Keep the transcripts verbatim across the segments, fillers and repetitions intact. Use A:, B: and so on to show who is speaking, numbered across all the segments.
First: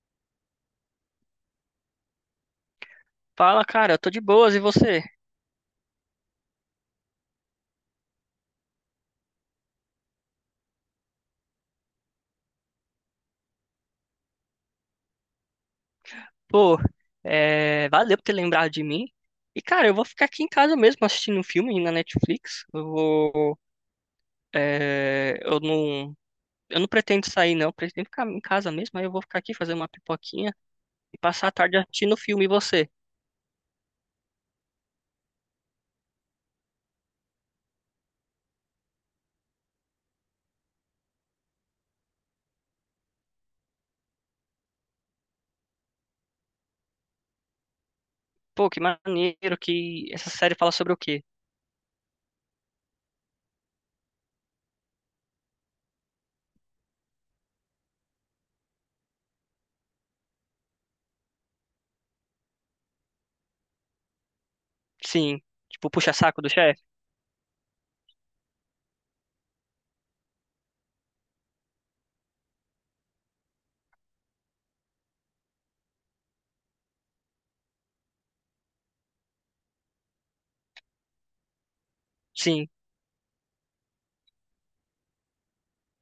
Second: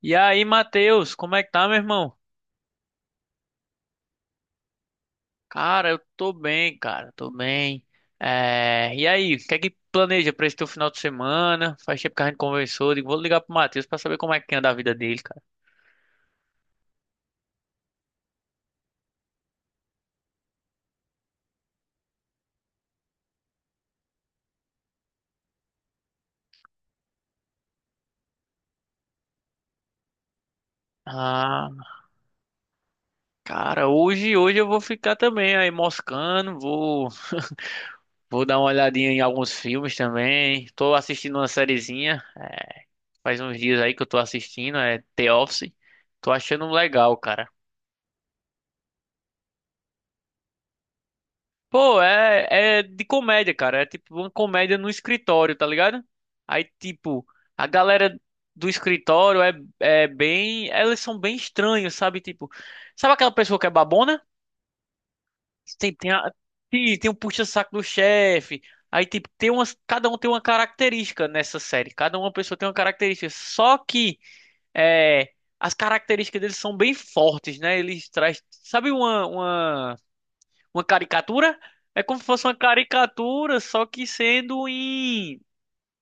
A: E aí, Matheus, como é que tá, meu irmão?
B: Fala, cara, eu tô de boas, e você?
A: Cara, eu tô bem, cara, tô bem. É, E aí, o que é que planeja pra esse teu final de semana? Faz tempo que a gente conversou, digo, vou ligar pro Matheus pra saber como é que anda a vida dele, cara.
B: Pô, é, valeu por ter lembrado de mim. E, cara, eu vou ficar aqui em casa mesmo assistindo um filme na Netflix. Eu vou. é, Eu não. Eu não pretendo sair, não. Eu pretendo ficar em casa mesmo. Aí eu vou ficar aqui fazer uma pipoquinha e passar a tarde
A: Ah,
B: assistindo o filme. E você?
A: cara, hoje, hoje eu vou ficar também aí moscando, vou, vou dar uma olhadinha em alguns filmes também. Tô assistindo uma sériezinha, faz uns dias aí que eu tô assistindo, é The Office. Tô achando legal, cara.
B: Pô, que maneiro que essa série fala sobre o quê?
A: Pô, é, é de comédia, cara. É tipo uma comédia no escritório, tá ligado? Aí, tipo, a galera do escritório é, é bem. Elas são bem estranhos, sabe? Tipo, sabe aquela pessoa que é babona?
B: Sim. Tipo,
A: Tem, tem, a,
B: puxa-saco do chefe?
A: tem, tem um puxa-saco do chefe. Aí, tipo, tem umas, cada um tem uma característica nessa série. Cada uma pessoa tem uma característica. Só que é, as características deles são bem fortes, né? Eles trazem. Sabe uma, uma uma caricatura? É como se fosse uma
B: Sim.
A: caricatura, só que sendo em,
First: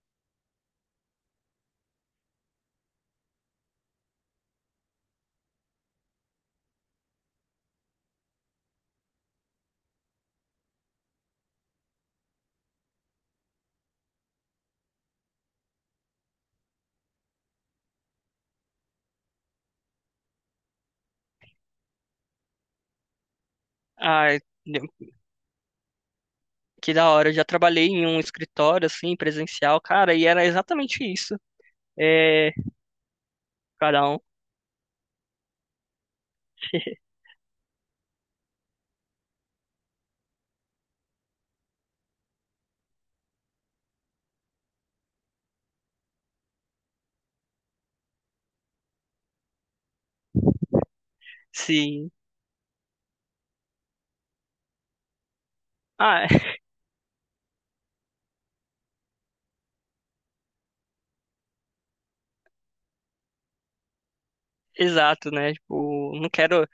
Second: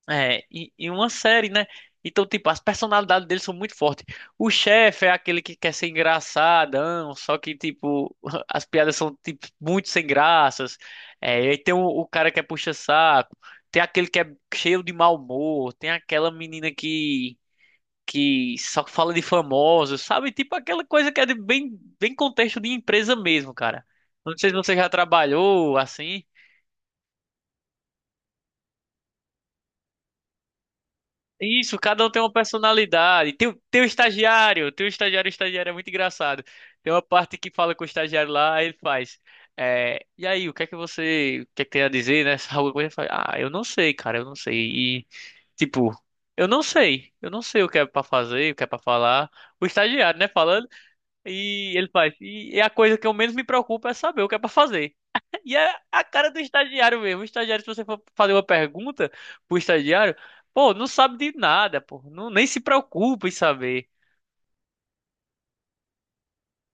A: é, em, em uma série, né? Então, tipo, as personalidades deles são muito fortes. O chefe é aquele que quer ser engraçadão, só que, tipo, as piadas são, tipo, muito sem graças. É, e aí tem o, o cara que é puxa-saco, tem aquele que é cheio de mau humor, tem aquela menina que que só fala de famosos, sabe? Tipo aquela coisa que é de bem, bem contexto de empresa mesmo, cara. Não
B: Ai,
A: sei se você já
B: eu-
A: trabalhou assim.
B: que da hora. Eu já trabalhei em um escritório, assim, presencial, cara, e era exatamente isso.
A: Isso, cada um tem uma
B: É.
A: personalidade. Tem, o- tem o
B: Cada um.
A: estagiário, tem o estagiário, o estagiário é muito engraçado. Tem uma parte que fala com o estagiário lá, aí ele faz. É, e aí, o que é que você, o que é que tem a dizer, né? Alguma coisa, ele fala, ah, eu não sei, cara, eu não sei. E, tipo, eu não sei, eu não sei o que é pra fazer, o que é pra falar. O estagiário, né, falando. E ele
B: Sim.
A: faz. E é a coisa que eu menos me preocupo é saber o que é pra fazer. E é a
B: Ah, é,
A: cara do estagiário mesmo. O estagiário, se você for fazer uma pergunta pro estagiário, pô, não sabe de nada, pô. Não, nem se preocupa em saber.
B: exato, né? Tipo, não quero.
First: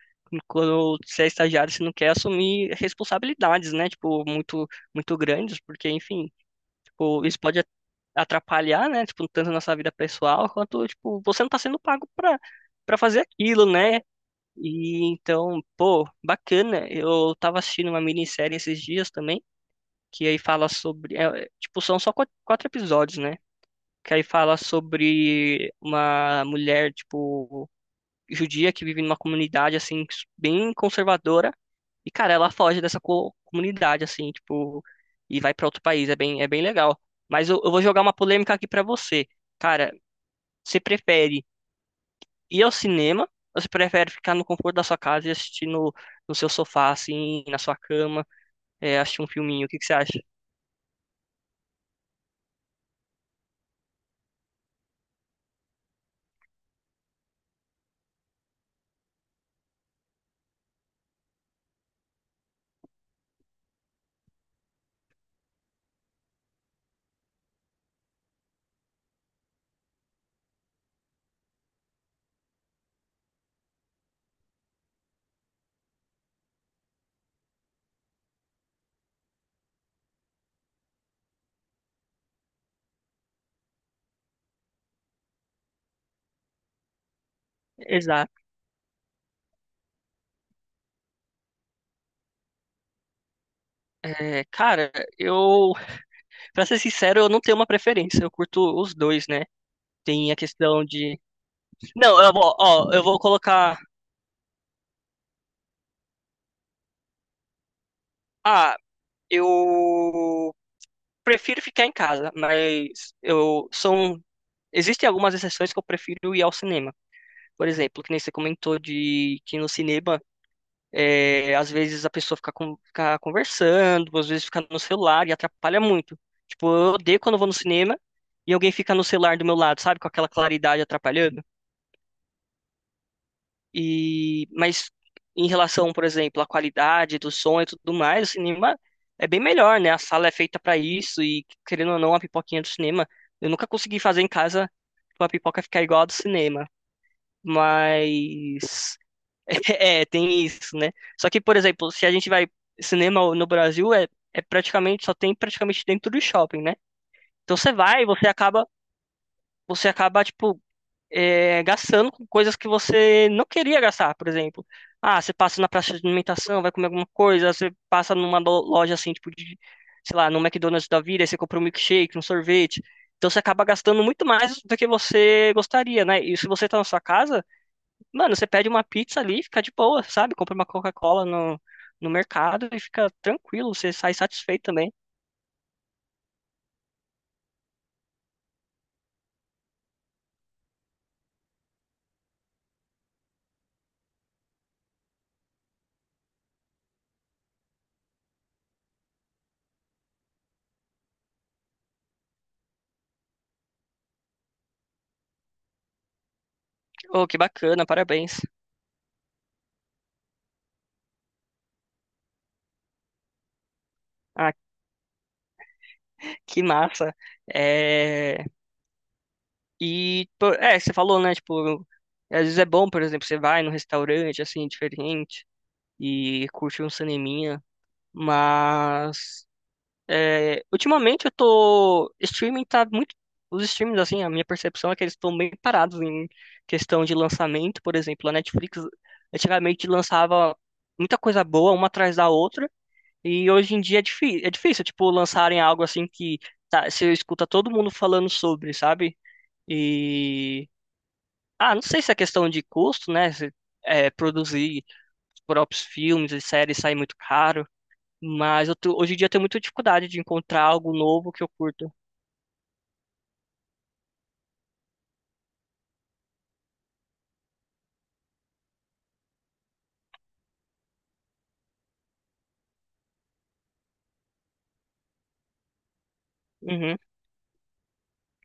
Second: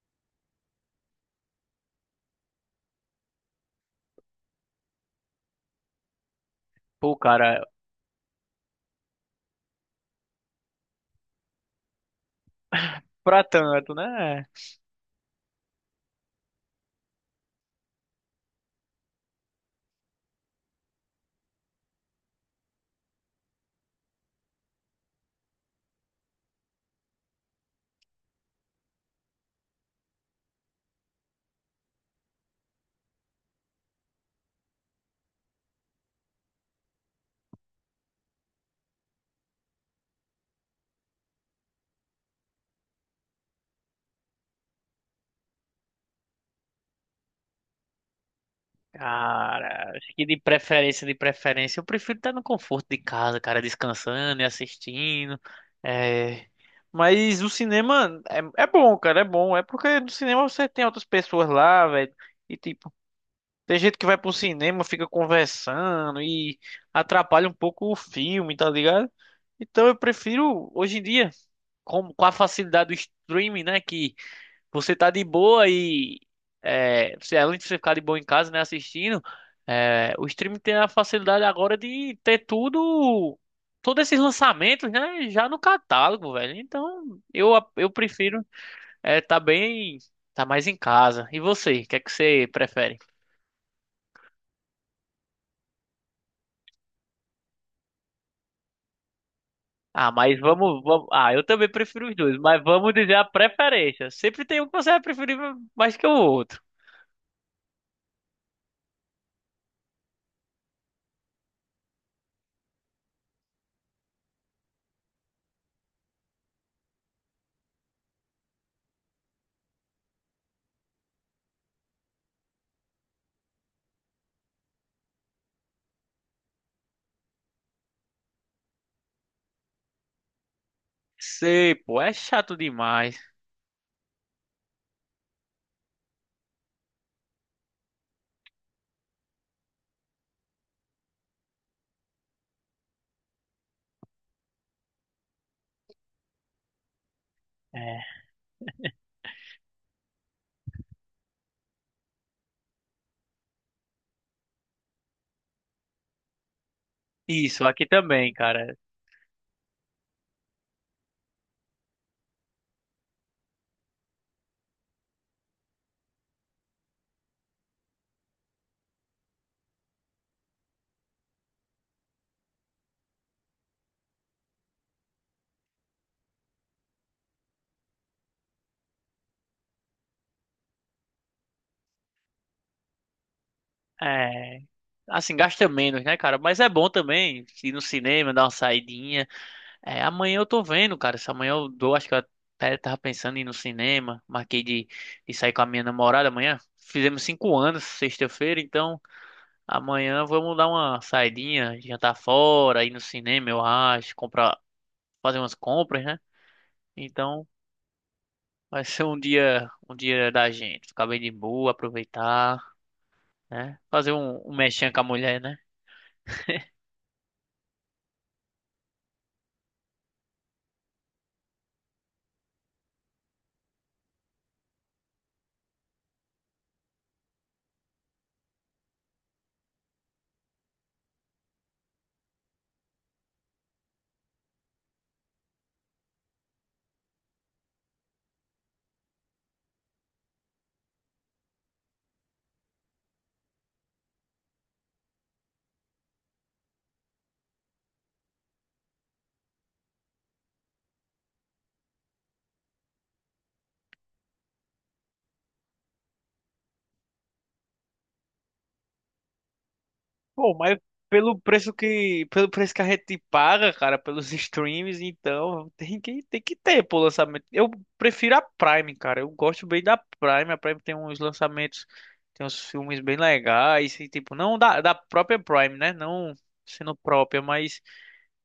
B: Quando você é estagiário, você não quer assumir responsabilidades, né? Tipo, muito, muito grandes, porque, enfim,
A: Pô,
B: tipo, isso
A: cara,
B: pode atrapalhar, né? Tipo, tanto a nossa vida pessoal, quanto, tipo, você não tá sendo pago pra, pra fazer
A: pra
B: aquilo,
A: tanto,
B: né?
A: né?
B: E então, pô, bacana. Eu tava assistindo uma minissérie esses dias também, que aí fala sobre. É, é, tipo, são só quatro quatro episódios, né? Que aí fala sobre uma mulher, tipo. Judia que vive numa comunidade, assim, bem conservadora. E, cara, ela foge dessa co- comunidade, assim, tipo, e vai pra outro país. É bem, é bem legal. Mas eu, eu vou jogar uma polêmica aqui pra você. Cara, você prefere ir ao cinema ou você prefere ficar no conforto da sua casa e assistir no, no seu sofá, assim, na sua cama, é, assistir um filminho? O que que
A: Cara,
B: você
A: acho
B: acha?
A: que de preferência, de preferência, eu prefiro estar no conforto de casa, cara, descansando e assistindo. É. Mas o cinema é, é bom, cara, é bom. É porque no cinema você tem outras pessoas lá, velho. E tipo, tem gente que vai pro cinema, fica conversando e atrapalha um pouco o filme, tá ligado? Então eu prefiro, hoje em dia, com, com a facilidade do streaming, né? Que você tá de boa e é, você, além de você ficar de boa em casa, né, assistindo, é, o streaming tem a facilidade agora de ter tudo, todos esses lançamentos, né? Já no catálogo, velho. Então eu, eu
B: Exato.
A: prefiro é, tá bem, tá mais em casa. E você, o que é que você prefere?
B: É, cara, eu, pra ser sincero, eu não tenho uma preferência. Eu curto os dois, né?
A: Ah,
B: Tem a
A: mas vamos,
B: questão
A: vamos.
B: de
A: Ah, eu também prefiro os
B: Não, eu
A: dois,
B: vou,
A: mas
B: ó,
A: vamos
B: eu
A: dizer
B: vou
A: a
B: colocar.
A: preferência. Sempre tem um que você vai preferir mais que o outro.
B: Ah, eu prefiro ficar em casa, mas eu são. Existem algumas exceções que eu prefiro ir ao cinema. Por exemplo, que nem você comentou de que no cinema, é, às vezes a pessoa fica, con- fica conversando, às vezes fica no celular e atrapalha muito. Tipo, eu odeio quando eu vou no cinema e alguém fica no celular do meu lado, sabe? Com aquela claridade atrapalhando.
A: Sei, pô, é chato demais.
B: E, mas em relação, por exemplo, à qualidade do som e tudo mais, o cinema é bem melhor, né? A sala é feita pra isso e, querendo ou não, a pipoquinha do cinema, eu nunca consegui fazer em casa pra pipoca ficar igual a do cinema.
A: É.
B: Mas é, tem isso, né? Só que, por exemplo, se a gente vai cinema no Brasil, é, é praticamente só tem praticamente dentro do shopping, né? Então
A: Isso,
B: você
A: aqui
B: vai, e você
A: também,
B: acaba,
A: cara.
B: você acaba tipo é, gastando com coisas que você não queria gastar, por exemplo. Ah, você passa na praça de alimentação, vai comer alguma coisa, você passa numa lo- loja assim, tipo de, sei lá, no McDonald's da vida, aí você compra um milkshake, um sorvete. Então você acaba gastando muito mais do que você gostaria, né? E se você tá na sua casa, mano, você pede uma pizza ali, e fica de boa, sabe? Compra uma Coca-Cola no, no mercado e fica tranquilo, você sai
A: É.
B: satisfeito também.
A: Assim, gasta menos, né, cara? Mas é bom também ir no cinema, dar uma saidinha. É, amanhã eu tô vendo, cara. Se amanhã eu dou, acho que eu até tava pensando em ir no cinema. Marquei de, de sair com a minha namorada amanhã. Fizemos cinco anos, sexta-feira, então. Amanhã vamos dar uma saidinha, jantar fora, ir no cinema, eu acho, comprar, fazer umas compras, né?
B: Oh, que
A: Então
B: bacana, parabéns.
A: vai ser um dia, um dia da gente, ficar bem de boa, aproveitar, né? Fazer um,
B: Ah,
A: um mexinha com a mulher, né?
B: que massa. É... E, pô, é, você falou, né? Tipo, às vezes é bom, por exemplo, você vai num restaurante, assim, diferente e curte um cineminha, mas é, ultimamente eu tô... Streaming tá muito... Os streams, assim, a minha percepção é que eles estão bem parados em questão de lançamento, por exemplo, a Netflix antigamente lançava muita coisa boa, uma atrás da outra, e hoje em dia é, difí é difícil, tipo, lançarem algo assim que tá, você escuta todo mundo falando sobre, sabe? E... Ah, não sei se é questão de custo, né? se, é, Produzir os próprios filmes e séries sai muito caro, mas eu tô- hoje em dia eu tenho muita dificuldade de
A: Pô,
B: encontrar
A: mas
B: algo novo
A: pelo
B: que eu
A: preço
B: curto.
A: que, pelo preço que a gente paga, cara, pelos streams, então tem que, tem que ter, pô, lançamento. Eu prefiro a Prime, cara. Eu gosto bem da Prime. A Prime tem uns lançamentos, tem uns filmes bem legais, e, tipo, não da, da própria Prime, né? Não sendo
B: Uhum.
A: própria, mas.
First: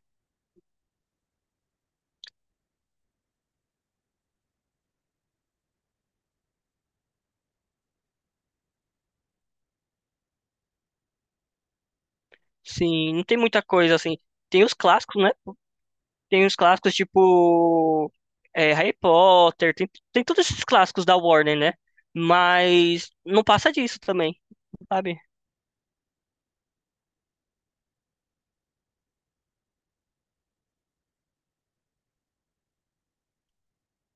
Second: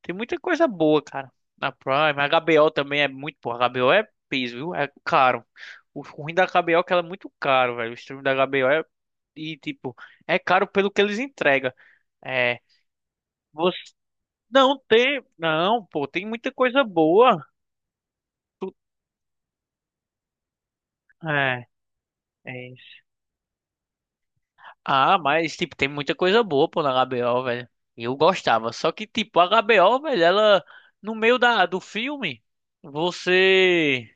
A: Tem muita coisa boa, cara. Na Prime, a H B O também é muito boa. A H B O é piso, viu? É caro. O ruim da H B O é que ela é muito caro, velho. O stream da H B O é. E, tipo, é caro pelo que eles entregam. É.
B: Sim, não tem muita
A: Você
B: coisa assim. Tem os
A: não
B: clássicos,
A: tem.
B: né?
A: Não, pô, tem
B: Tem
A: muita
B: os
A: coisa
B: clássicos
A: boa.
B: tipo é,
A: Tu-
B: Harry Potter, tem, tem todos esses clássicos da Warner,
A: é,
B: né?
A: é isso.
B: Mas não passa disso também,
A: Ah,
B: sabe?
A: mas, tipo, tem muita coisa boa, pô, na H B O, velho. Eu gostava. Só que, tipo, a H B O, velho, ela. No meio da, do filme, você.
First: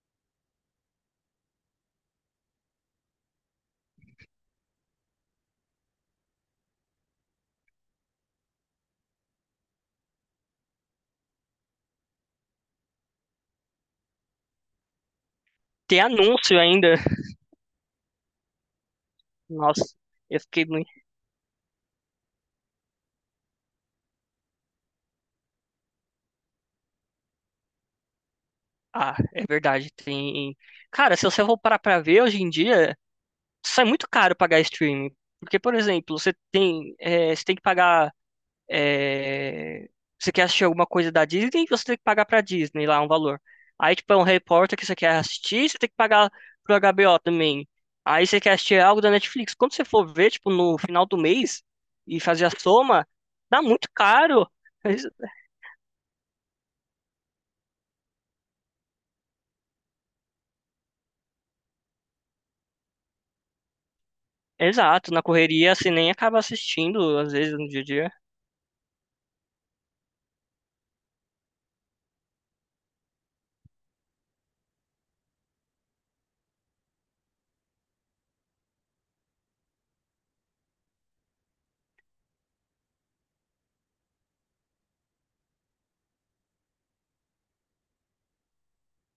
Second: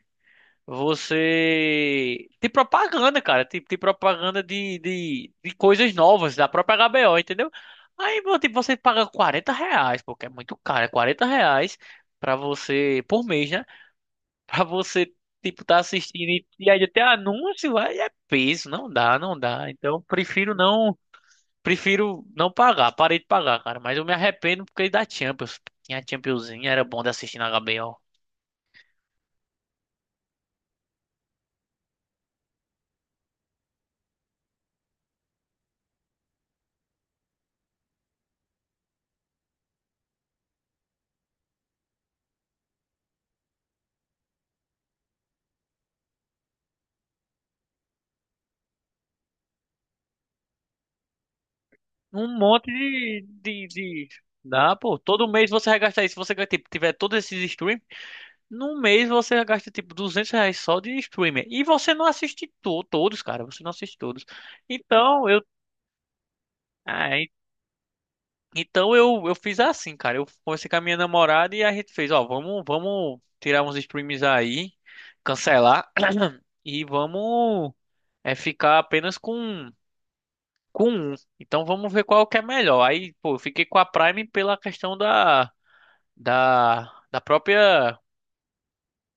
A: Você tem propaganda, cara. Tem, tem propaganda de, de, de coisas novas da própria H B O, entendeu? Aí, meu, tipo, você paga quarenta reais, porque é muito caro, é quarenta reais pra você, por mês, né? Pra você, tipo, tá
B: Tem
A: assistindo e,
B: anúncio
A: e aí
B: ainda.
A: até anúncio, aí é peso, não dá, não dá.
B: Nossa,
A: Então,
B: eu
A: prefiro
B: fiquei muito.
A: não, prefiro não pagar, parei de pagar, cara. Mas eu me arrependo porque da Champions. Tinha a Championzinha, era bom de assistir na H B O.
B: Ah, é verdade. Tem. Cara, se você for parar pra ver hoje em dia. Sai muito caro pagar streaming. Porque, por exemplo, você tem, é, você tem que pagar. é, Você quer assistir alguma coisa da Disney, você tem que pagar pra Disney lá um valor. Aí, tipo, é um Harry Potter que você quer assistir, você tem que pagar pro H B O também. Aí você quer assistir algo da Netflix. Quando você for ver, tipo, no final do mês e
A: Um
B: fazer a
A: monte
B: soma,
A: de,
B: dá
A: de,
B: muito
A: de...
B: caro.
A: dá, pô.
B: Ex-
A: Todo mês você vai gastar isso. Se você tipo, tiver todos esses streams, num mês você gasta tipo duzentos reais só de streamer. E você não assiste to todos, cara. Você não assiste todos.
B: Exato, na
A: Então eu,
B: correria você nem acaba
A: ah,
B: assistindo,
A: en-
B: às vezes, no dia a dia.
A: então eu, eu fiz assim, cara. Eu comecei com a minha namorada e a gente fez, ó, vamos, vamos tirar uns streams aí, cancelar e vamos é, ficar apenas com com um. Então vamos ver qual que é melhor. Aí, pô, eu fiquei com a Prime pela questão da da, da própria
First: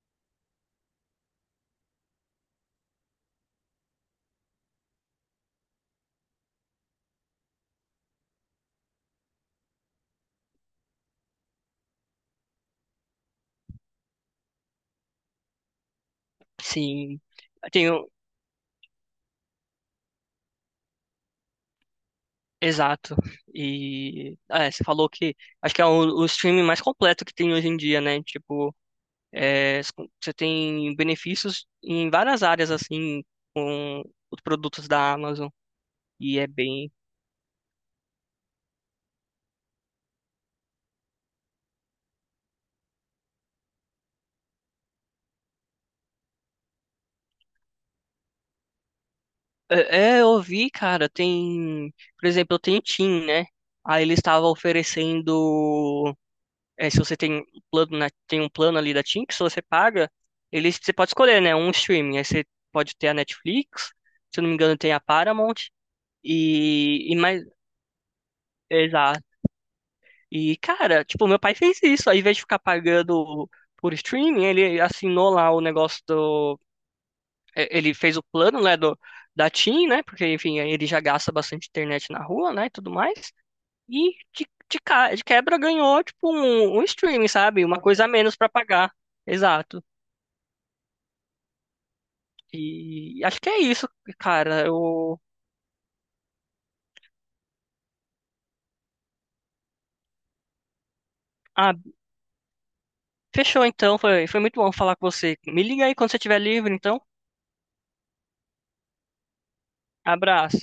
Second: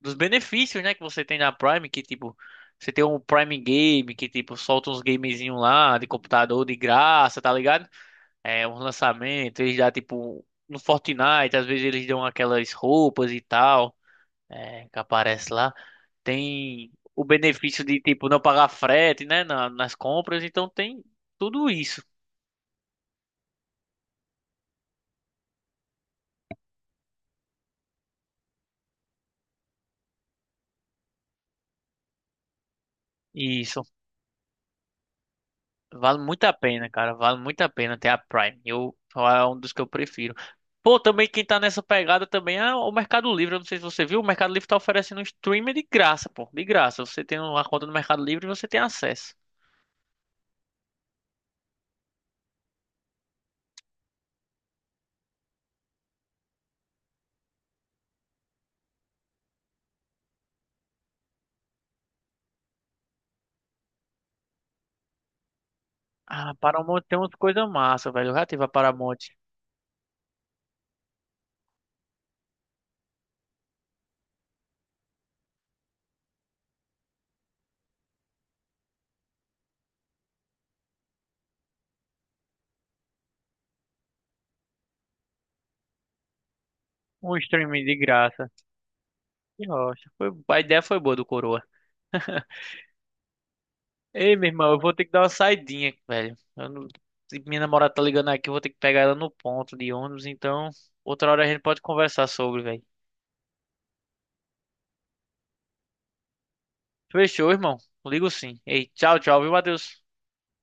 A: dos benefícios, né, que você tem na Prime, que tipo, você tem um Prime Game que tipo solta uns gamezinhos lá de computador de graça, tá ligado? É, um lançamento, eles dá tipo no Fortnite, às vezes eles dão aquelas roupas e tal, é, que aparece lá. Tem
B: Sim.
A: o benefício de
B: Tem,
A: tipo não pagar frete, né, na- nas compras, então tem tudo isso.
B: exato. E é, você falou que acho que é o, o streaming mais completo que tem hoje em dia, né? Tipo, é, s- você tem benefícios em várias áreas assim
A: Isso.
B: com os produtos da Amazon
A: Vale
B: e
A: muito
B: é
A: a pena,
B: bem.
A: cara. Vale muito a pena ter a Prime. Eu, é um dos que eu prefiro. Pô, também quem tá nessa pegada também é o Mercado Livre. Eu não sei se você viu, o Mercado Livre tá oferecendo um streaming de graça, pô. De graça. Você tem uma conta no Mercado Livre e você tem acesso.
B: É, é, eu vi, cara, tem, por exemplo, eu tenho Tim, né? Aí ele estava oferecendo, é, se você tem um plano, né, tem um plano ali da Tim que se você paga, ele você pode escolher, né? Um streaming. Aí você pode ter a Netflix, se eu não me engano, tem a Paramount.
A: Ah, Paramount
B: E, e
A: tem umas
B: mais,
A: coisas massa, velho. Eu já tive a
B: exato.
A: Paramount.
B: E, cara, tipo, meu pai fez isso. Ao invés de ficar pagando por streaming, ele assinou lá o negócio do. eh, Ele fez o plano, né, do, da TIM, né? Porque, enfim, aí ele já gasta bastante internet na rua, né, e tudo mais. E de, de, ca- de quebra ganhou, tipo, um, um streaming,
A: Um
B: sabe? Uma
A: streaming de
B: coisa a menos pra
A: graça.
B: pagar.
A: Que
B: Exato.
A: rocha. Foi, a ideia foi boa do Coroa.
B: E acho que é isso,
A: Ei, meu
B: cara.
A: irmão, eu vou ter que
B: Eu...
A: dar uma saidinha, velho. Eu não- se minha namorada tá ligando aqui, eu vou ter que pegar ela no ponto de ônibus, então outra hora a gente
B: Ah,
A: pode conversar sobre, velho.
B: fechou então. Foi, foi muito bom falar com você. Me liga aí quando você estiver livre, então.
A: Fechou, irmão. Ligo sim. Ei, tchau, tchau, viu, Matheus?
B: Abraço.